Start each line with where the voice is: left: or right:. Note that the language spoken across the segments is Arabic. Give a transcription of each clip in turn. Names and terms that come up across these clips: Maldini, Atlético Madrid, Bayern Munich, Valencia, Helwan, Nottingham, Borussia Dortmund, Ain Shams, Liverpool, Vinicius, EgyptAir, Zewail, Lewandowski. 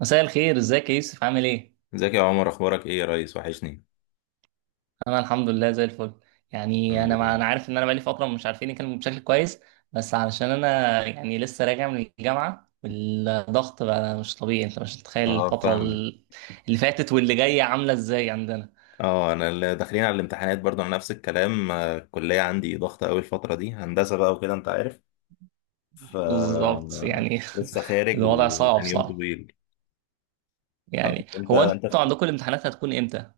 right: مساء الخير. ازيك يا يوسف؟ عامل ايه؟
left: ازيك يا عمر، اخبارك ايه يا ريس؟ وحشني.
right: انا الحمد لله زي الفل. يعني
left: الحمد لله.
right: انا عارف ان انا بقالي فتره مش عارفين نتكلم بشكل كويس، بس علشان انا يعني لسه راجع من الجامعه والضغط بقى مش طبيعي. انت مش متخيل
left: اه، فاهمك.
right: اللي فاتت واللي جايه عامله ازاي عندنا.
left: اه، انا اللي داخلين على الامتحانات برضو على نفس الكلام. آه، الكليه عندي ضغطه قوي الفتره دي، هندسه بقى وكده انت عارف. ف
right: بالظبط يعني.
left: لسه خارج
right: الوضع صعب
left: وكان يوم
right: صعب.
left: طويل.
right: يعني
left: انت
right: هو
left: انت
right: انتوا
left: في
right: عندكم الامتحانات هتكون امتى؟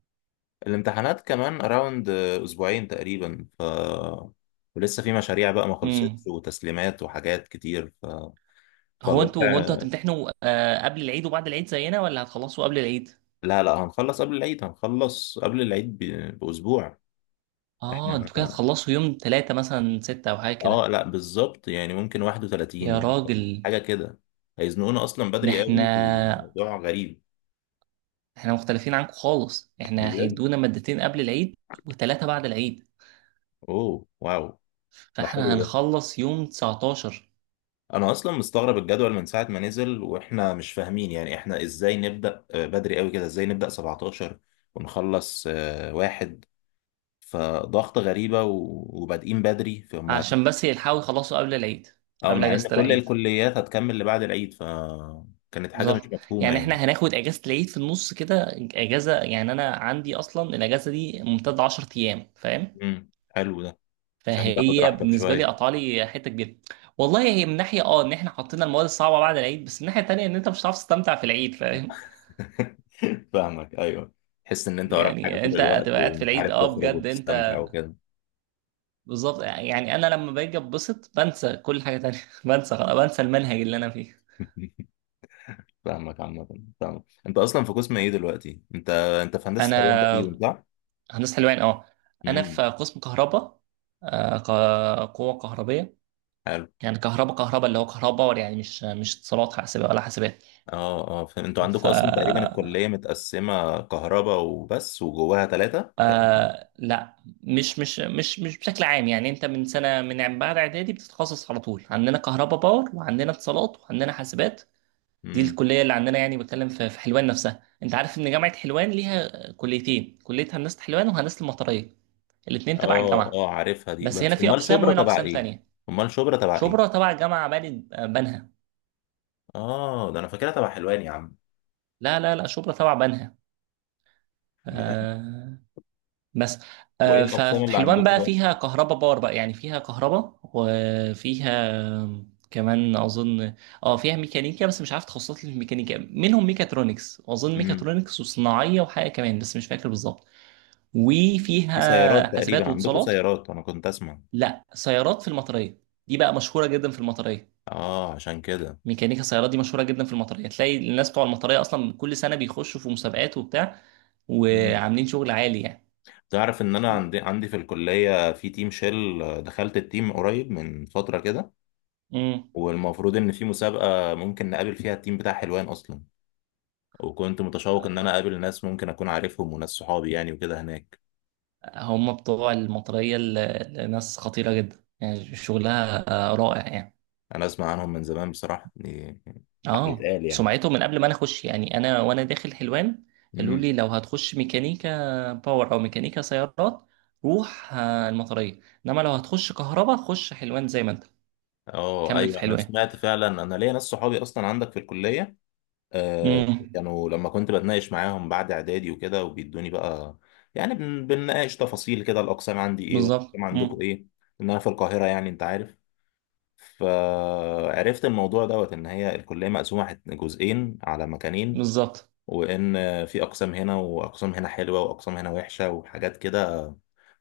left: الامتحانات كمان اراوند اسبوعين تقريبا. ولسه في مشاريع بقى ما خلصتش
right: امم
left: وتسليمات وحاجات كتير.
right: هو انتوا
left: فالوضع.
right: هو انتوا هتمتحنوا، قبل العيد وبعد العيد زينا ولا هتخلصوا قبل العيد؟
left: لا لا، هنخلص قبل العيد، باسبوع.
right: اه،
left: احنا،
right: انتوا كده هتخلصوا يوم ثلاثة، مثلا ستة او حاجة
left: اه،
right: كده.
left: لا بالظبط يعني ممكن 31
right: يا
left: ممكن
right: راجل،
left: حاجه كده. هيزنقونا اصلا
right: ده
left: بدري
right: احنا
left: قوي، وموضوع غريب.
right: احنا مختلفين عنكم خالص. احنا
left: بجد؟
right: هيدونا مادتين قبل العيد وثلاثة بعد العيد.
left: اوه، واو. ده حلو
right: فاحنا
left: ده.
right: هنخلص يوم 19،
left: انا اصلا مستغرب الجدول من ساعه ما نزل، واحنا مش فاهمين يعني احنا ازاي نبدا آه، بدري قوي كده، ازاي نبدا 17 ونخلص آه، واحد. فضغط غريبه وبادئين بدري فما...
right: علشان بس يلحقوا يخلصوا قبل العيد،
left: اه،
right: قبل
left: مع ان
right: اجازة
left: كل
right: العيد.
left: الكليات هتكمل لبعد العيد، فكانت حاجه مش
right: بالظبط.
left: مفهومه
right: يعني احنا
left: يعني.
right: هناخد اجازة العيد في النص كده. اجازة يعني انا عندي اصلا الاجازة دي ممتدة 10 ايام، فاهم؟
left: امم، حلو ده. عشان تاخد
right: فهي
left: راحتك
right: بالنسبة لي
left: شويه.
right: قطع لي حتة كبيرة. والله هي من ناحية ان احنا حطينا المواد الصعبة بعد العيد، بس من ناحية تانية ان انت مش هتعرف تستمتع في العيد، فاهم؟
left: فاهمك، ايوه. تحس ان انت وراك حاجه
right: يعني
left: طول
right: انت
left: الوقت،
right: هتبقى قاعد في
left: ومش
right: العيد،
left: عارف تخرج
right: بجد انت.
left: وتستمتع وكده.
right: بالظبط يعني. انا لما باجي اتبسط بنسى كل حاجه تانية. بنسى خلاص، بنسى المنهج اللي انا فيه.
left: فاهمك عامه. فاهمك. انت اصلا في قسم ايه دلوقتي؟ انت في هندسه
right: انا
left: حلوان تقريبا، صح؟
right: هندسه حلوان، اه. انا في
left: امم،
right: قسم كهرباء، قوه كهربيه.
left: حلو.
right: يعني كهرباء كهرباء اللي هو كهرباء، يعني مش اتصالات حاسبه ولا حاسبات.
left: اه اه، فاهم. انتوا
right: ف
left: عندكم اصلا تقريبا الكليه متقسمه كهرباء وبس، وجواها ثلاثه تقريبا.
right: لا، مش بشكل عام. يعني انت من سنه، من بعد اعدادي بتتخصص على طول. عندنا كهرباء باور، وعندنا اتصالات، وعندنا حاسبات. دي
left: امم.
right: الكليه اللي عندنا. يعني بتكلم في حلوان نفسها. انت عارف ان جامعه حلوان ليها كليتين، كليه هندسه حلوان وهندسه المطريه. الاتنين تبع
left: اه
right: الجامعه،
left: اه، عارفها دي.
right: بس هنا
left: بس
right: في
left: امال
right: اقسام
left: شبرا
right: وهنا
left: تبع
right: اقسام
left: ايه؟
right: تانية.
left: امال شبرا تبع
right: شبرا
left: ايه؟
right: تبع جامعه بني بنها.
left: اه، ده انا فاكرها تبع حلوان يا عم.
right: لا لا لا، شبرا تبع بنها.
left: جامد.
right: آه. بس.
left: وايه الاقسام
right: ففي
left: اللي
right: حلوان
left: عندكم
right: بقى فيها كهرباء باور بقى. يعني فيها كهرباء وفيها كمان اظن، اه، فيها ميكانيكا، بس مش عارف تخصصات الميكانيكا. منهم ميكاترونكس، واظن
left: بقى؟
right: ميكاترونكس وصناعيه وحاجه كمان بس مش فاكر بالظبط.
left: في سيارات
right: وفيها
left: تقريبا
right: حاسبات
left: عندكم؟
right: واتصالات.
left: سيارات انا كنت اسمع.
right: لا، سيارات في المطريه. دي بقى مشهوره جدا في المطريه.
left: اه، عشان كده.
right: ميكانيكا سيارات دي مشهوره جدا في المطريه. تلاقي الناس بتوع المطريه اصلا كل سنه بيخشوا في مسابقات وبتاع،
left: مم.
right: وعاملين شغل عالي يعني.
left: تعرف ان انا عندي في الكلية في تيم شيل؟ آه، دخلت التيم قريب من فترة كده.
right: امم.
left: والمفروض ان في مسابقة ممكن نقابل فيها التيم بتاع حلوان اصلا. وكنت متشوق ان انا اقابل ناس ممكن اكون عارفهم، وناس صحابي يعني وكده هناك.
right: هم بتوع المطريه ال- الناس خطيره جدا يعني شغلها، آه، رائع يعني.
left: انا اسمع عنهم من زمان بصراحة يعني. حق
right: اه،
left: يتقال يعني.
right: سمعته من قبل ما انا اخش. يعني انا وانا داخل حلوان قالوا
left: امم.
right: لي لو هتخش ميكانيكا باور او ميكانيكا سيارات روح المطريه، انما لو هتخش كهرباء خش حلوان زي ما انت
left: اه
right: كمل في
left: ايوه، انا
right: حلوان.
left: سمعت فعلا. انا ليا ناس صحابي اصلا عندك في الكلية. آه،
right: امم
left: كانوا لما كنت بتناقش معاهم بعد اعدادي وكده وبيدوني بقى، يعني بنناقش تفاصيل كده، الاقسام عندي ايه
right: بالظبط.
left: والاقسام عندكم ايه. ان انا في القاهره يعني انت عارف. فعرفت الموضوع دوت ان هي الكليه مقسومه جزئين على مكانين.
right: بالظبط.
left: وان في اقسام هنا، واقسام هنا حلوه، واقسام هنا وحشه، وحاجات كده.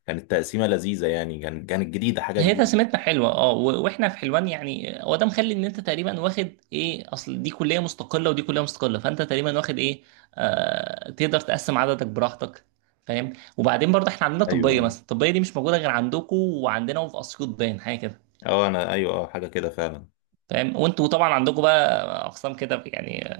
left: كانت تقسيمه لذيذه يعني، كانت جديده، حاجه
right: هي
left: جديده.
right: تسميتنا حلوه، واحنا في حلوان يعني. هو ده مخلي ان انت تقريبا واخد ايه، اصل دي كليه مستقله ودي كليه مستقله، فانت تقريبا واخد ايه، تقدر تقسم عددك براحتك، فاهم؟ وبعدين برضه احنا عندنا طبيه
left: ايوه.
right: مثلا. الطبيه دي مش موجوده غير عندكم وعندنا وفي اسيوط باين، حاجه كده.
left: اه، انا، ايوه، اه، حاجه كده فعلا.
right: فاهم. وانتوا طبعا عندكم بقى اقسام كده يعني،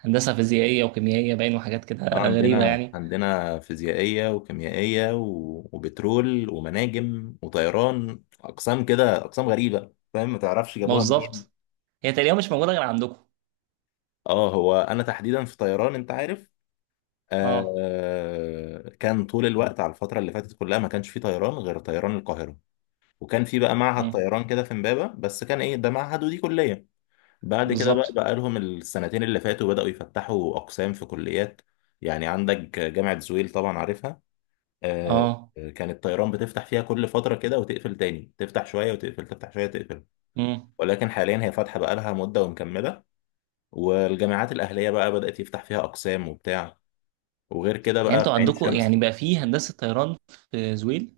right: هندسه فيزيائيه وكيميائيه باين وحاجات كده
left: اه،
right: غريبه
left: عندنا
right: يعني.
left: عندنا فيزيائية وكيميائية وبترول ومناجم وطيران، أقسام كده، أقسام غريبة فاهم، ما تعرفش
right: ما
left: جابوها
right: بالظبط،
left: منين.
right: هي تقريبا مش موجوده غير عندكم.
left: اه، هو أنا تحديدا في طيران أنت عارف.
right: اه.
left: آه، كان طول الوقت على الفترة اللي فاتت كلها ما كانش في طيران غير طيران القاهرة. وكان في بقى معهد
right: امم.
left: طيران كده في إمبابة، بس كان إيه ده؟ معهد، ودي كلية. بعد كده بقى
right: بالظبط.
left: بقى لهم السنتين اللي فاتوا بدأوا يفتحوا أقسام في كليات. يعني عندك جامعة زويل طبعا عارفها. آه،
right: اه.
left: كان الطيران بتفتح فيها كل فترة كده وتقفل تاني، تفتح شوية وتقفل، تفتح شوية تقفل. ولكن حاليا هي فاتحة بقالها مدة ومكملة. والجامعات الأهلية بقى بدأت يفتح فيها أقسام وبتاع. وغير كده
right: يعني
left: بقى في
right: انتوا
left: عين
right: عندكم يعني
left: شمس.
right: بقى فيه هندسة طيران في زويل.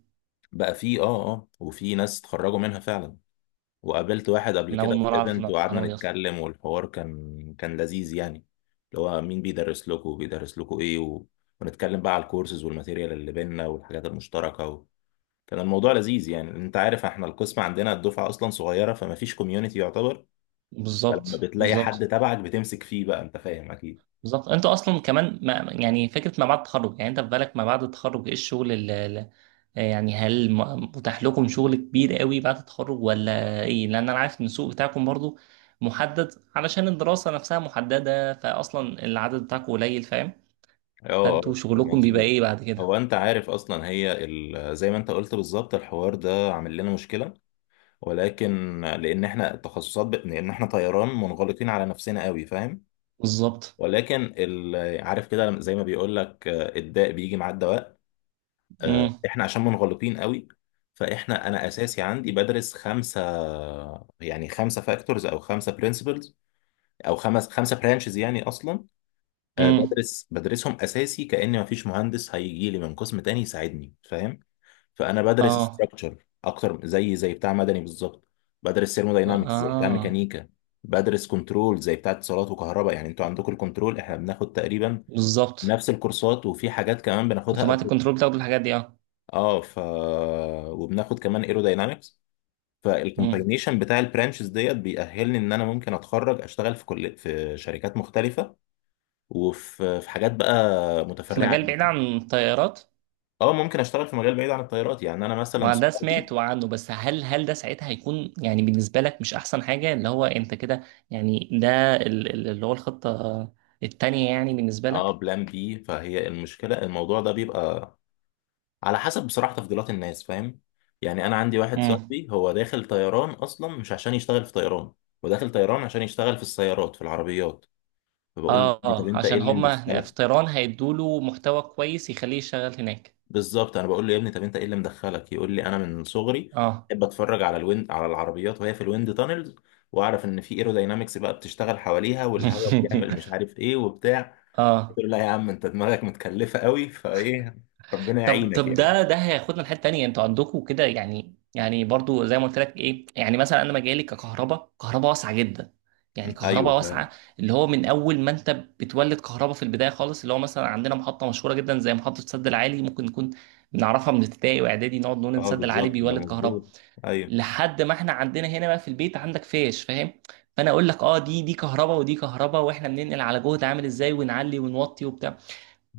left: بقى في وفي ناس اتخرجوا منها فعلا. وقابلت واحد قبل
right: انا اول
left: كده في
right: مرة اعرف
left: ايفنت، وقعدنا
right: المعلومة دي اصلا.
left: نتكلم، والحوار كان لذيذ يعني. اللي هو مين بيدرس لكم وبيدرس لكم ايه و... ونتكلم بقى على الكورسز والماتيريال اللي بينا والحاجات المشتركة. كان الموضوع لذيذ يعني. انت عارف احنا القسم عندنا الدفعه اصلا صغيره، فما فيش كوميونتي يعتبر. فلما
right: بالظبط،
left: بتلاقي حد
right: بالظبط،
left: تبعك بتمسك فيه بقى، انت فاهم اكيد.
right: بالظبط. انتوا اصلا كمان، ما يعني فكرة ما بعد التخرج، يعني انت في بالك ما بعد التخرج ايه الشغل اللي، يعني هل متاح لكم شغل كبير قوي بعد التخرج ولا ايه؟ لان انا عارف ان السوق بتاعكم برضو محدد، علشان الدراسة نفسها محددة، فاصلا العدد بتاعكم قليل، فاهم؟
left: اه
right: فانتوا
left: اه، آه،
right: شغلكم بيبقى
left: مظبوط.
right: ايه بعد كده؟
left: هو انت عارف اصلا هي زي ما انت قلت بالظبط، الحوار ده عامل لنا مشكله. ولكن لان احنا التخصصات لان احنا طيران منغلقين على نفسنا قوي فاهم.
right: بالظبط.
left: ولكن عارف كده زي ما بيقول لك الداء بيجي مع الدواء. آه،
right: امم.
left: احنا عشان منغلطين قوي. فاحنا، انا اساسي عندي بدرس خمسه، يعني خمسه فاكتورز او خمسه برنسبلز او خمسه برانشز يعني اصلا. آه،
right: امم.
left: بدرسهم اساسي، كأن مفيش مهندس هيجي لي من قسم تاني يساعدني فاهم. فانا بدرس
right: اه.
left: ستراكشر اكتر، زي بتاع مدني بالظبط. بدرس
right: اه.
left: ثيرموداينامكس زي بتاع
right: آه.
left: ميكانيكا. بدرس كنترول زي بتاع اتصالات وكهرباء، يعني انتوا عندكم الكنترول، احنا بناخد تقريبا
right: بالظبط.
left: نفس الكورسات، وفي حاجات كمان بناخدها.
right: اوتوماتيك كنترول، بتاخد الحاجات دي، اه.
left: اه. وبناخد كمان ايروداينامكس.
right: امم.
left: فالكومباينيشن بتاع البرانشز ديت بيأهلني ان انا ممكن اتخرج اشتغل في كل في شركات مختلفه. وفي حاجات بقى
right: في
left: متفرعه
right: مجال بعيد
left: جدا.
right: عن الطيارات.
left: اه، ممكن اشتغل في مجال بعيد عن الطيارات، يعني انا مثلا
right: ما ده
left: صحابي.
right: سمعت عنه. بس هل ده ساعتها هيكون يعني بالنسبة لك مش أحسن حاجة، اللي هو أنت كده، يعني ده اللي هو الخطة التانية يعني بالنسبة
left: اه،
right: لك؟
left: بلان بي، فهي المشكله. الموضوع ده بيبقى على حسب بصراحه تفضيلات الناس فاهم. يعني انا عندي واحد
right: امم.
left: صاحبي هو داخل طيران اصلا مش عشان يشتغل في طيران. هو داخل طيران عشان يشتغل في السيارات، في العربيات. فبقول
right: اه،
left: له طب
right: اه،
left: انت ايه
right: عشان
left: اللي
right: هما هنا في
left: مدخلك.
right: طيران هيدوله محتوى كويس يخليه يشتغل هناك.
left: بالظبط انا بقول له يا ابني، طب انت ايه اللي مدخلك، يقول لي انا من صغري
right: اه.
left: بحب اتفرج على الويند، على العربيات وهي في الويند تانلز، واعرف ان في ايروداينامكس بقى بتشتغل حواليها، والهواء بيعمل مش عارف ايه وبتاع. قلت
right: اه.
left: له لا يا عم، انت دماغك متكلفه قوي فايه. ربنا
right: طب،
left: يعينك
right: طب،
left: يعني.
right: ده هياخدنا لحته تانيه. انتوا عندكم كده يعني برضو زي ما قلت لك، ايه يعني، مثلا انا مجالي ككهرباء، كهرباء واسعه جدا. يعني
left: م، ايوه
right: كهرباء
left: فعلا.
right: واسعه، اللي هو من اول ما انت بتولد كهرباء في البدايه خالص، اللي هو مثلا عندنا محطه مشهوره جدا زي محطه السد العالي، ممكن نكون بنعرفها من ابتدائي واعدادي، نقعد نقول ان
left: اه
right: السد العالي
left: بالظبط، ده
right: بيولد كهرباء،
left: مظبوط. ايوه
right: لحد ما احنا عندنا هنا بقى في البيت عندك فيش، فاهم؟ فانا اقول لك، دي كهرباء ودي كهرباء. واحنا بننقل على جهد عامل ازاي، ونعلي ونوطي وبتاع،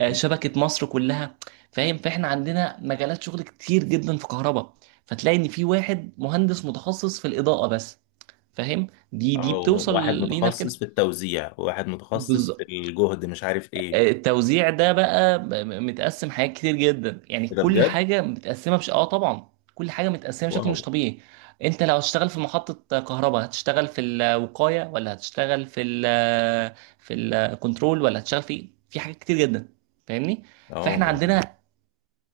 right: شبكة مصر كلها، فاهم؟ فاحنا عندنا مجالات شغل كتير جدا في كهرباء. فتلاقي ان في واحد مهندس متخصص في الإضاءة بس، فاهم. دي
left: اه،
right: بتوصل
left: واحد
right: لينا في كده.
left: متخصص في التوزيع، وواحد متخصص في
right: بالظبط.
left: الجهد مش عارف ايه.
right: التوزيع ده بقى متقسم حاجات كتير جدا. يعني
left: إيه ده
right: كل
left: بجد؟
right: حاجة متقسمة بش... اه طبعا، كل حاجة متقسمة بشكل
left: واو.
right: مش طبيعي. انت لو هتشتغل في محطة كهرباء هتشتغل في الوقاية، ولا هتشتغل في ال، في الكنترول، ولا هتشتغل في إيه؟ في حاجات كتير جدا، فاهمني.
left: اه،
right: فاحنا
left: جميل.
right: عندنا،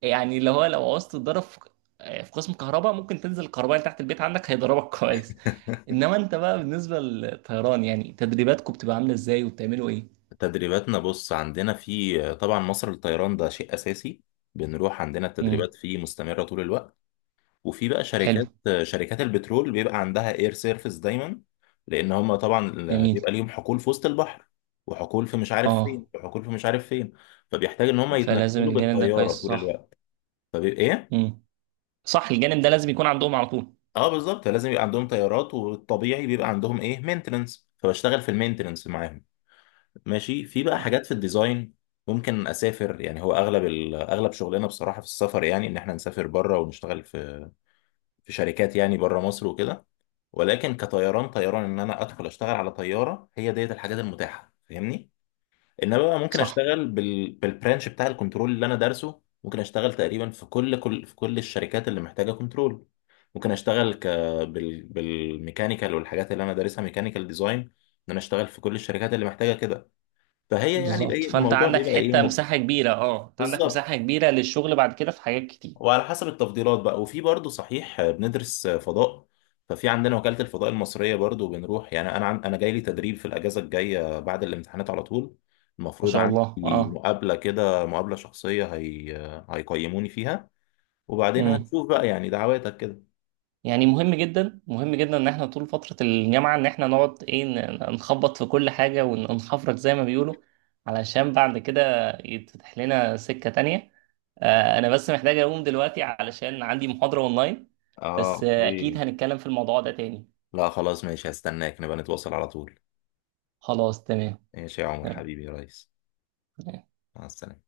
right: يعني اللي هو لو عوزت تتدرب في، في قسم كهرباء ممكن تنزل الكهربائي تحت البيت عندك هيضربك. كويس. انما انت بقى بالنسبه للطيران، يعني تدريباتكم بتبقى عامله ازاي وبتعملوا ايه؟
left: تدريباتنا، بص، عندنا في طبعا مصر للطيران ده شيء اساسي. بنروح عندنا،
right: امم.
left: التدريبات فيه مستمره طول الوقت. وفي بقى
right: حلو.
left: شركات، شركات البترول بيبقى عندها اير سيرفيس دايما، لان هم طبعا
right: جميل.
left: بيبقى ليهم حقول في وسط البحر، وحقول في مش عارف
right: اه.
left: فين، وحقول في مش عارف فين. فبيحتاج ان هم
right: فلازم
left: يتنقلوا
right: الجانب ده كويس،
left: بالطياره طول
right: صح؟
left: الوقت. فبيبقى ايه.
right: امم، صح. الجانب ده لازم يكون عندهم على طول.
left: اه بالظبط، لازم يبقى عندهم طيارات، والطبيعي بيبقى عندهم ايه، مينتننس، فبشتغل في المينتننس معاهم. ماشي. في بقى
right: آه،
left: حاجات في الديزاين. ممكن اسافر، يعني هو اغلب اغلب شغلنا بصراحه في السفر، يعني ان احنا نسافر بره ونشتغل في شركات يعني بره مصر وكده. ولكن كطيران طيران، ان انا ادخل اشتغل على طياره، هي ديت الحاجات المتاحه فاهمني. انما بقى ممكن
right: صح،
left: اشتغل بالبرانش بتاع الكنترول اللي انا دارسه، ممكن اشتغل تقريبا في كل الشركات اللي محتاجه كنترول. ممكن اشتغل ك بال بالميكانيكال والحاجات اللي انا دارسها، ميكانيكال ديزاين، ان انا اشتغل في كل الشركات اللي محتاجه كده. فهي يعني بقى
right: بالظبط. فانت
left: الموضوع
right: عندك
left: بيبقى ايه
right: حته مساحه كبيره، انت عندك
left: بالظبط.
right: مساحه كبيره للشغل بعد كده في حاجات كتير.
left: وعلى حسب التفضيلات بقى، وفي برضه صحيح. آه، بندرس آه، فضاء. ففي عندنا وكالة الفضاء المصرية برضه بنروح. يعني انا انا جاي لي تدريب في الاجازة الجاية بعد الامتحانات على طول.
right: ما
left: المفروض
right: شاء الله.
left: عندي
right: اه.
left: مقابلة كده، مقابلة شخصية، هي آه، هيقيموني فيها. وبعدين
right: مم.
left: هنشوف بقى يعني، دعواتك كده.
right: يعني مهم جدا، مهم جدا ان احنا طول فترة الجامعة ان احنا نقعد، ايه، نخبط في كل حاجة، وننخفرك زي ما بيقولوا، علشان بعد كده يتفتح لنا سكة تانية. انا بس محتاج اقوم دلوقتي علشان عندي محاضرة اونلاين.
left: اه،
right: بس، اكيد
left: اوكي.
right: هنتكلم في الموضوع ده تاني.
left: لا خلاص، ماشي، هستناك، نبقى نتواصل على طول.
right: خلاص. تمام.
left: ماشي يا عمر حبيبي يا ريس.
right: تمام.
left: مع السلامة.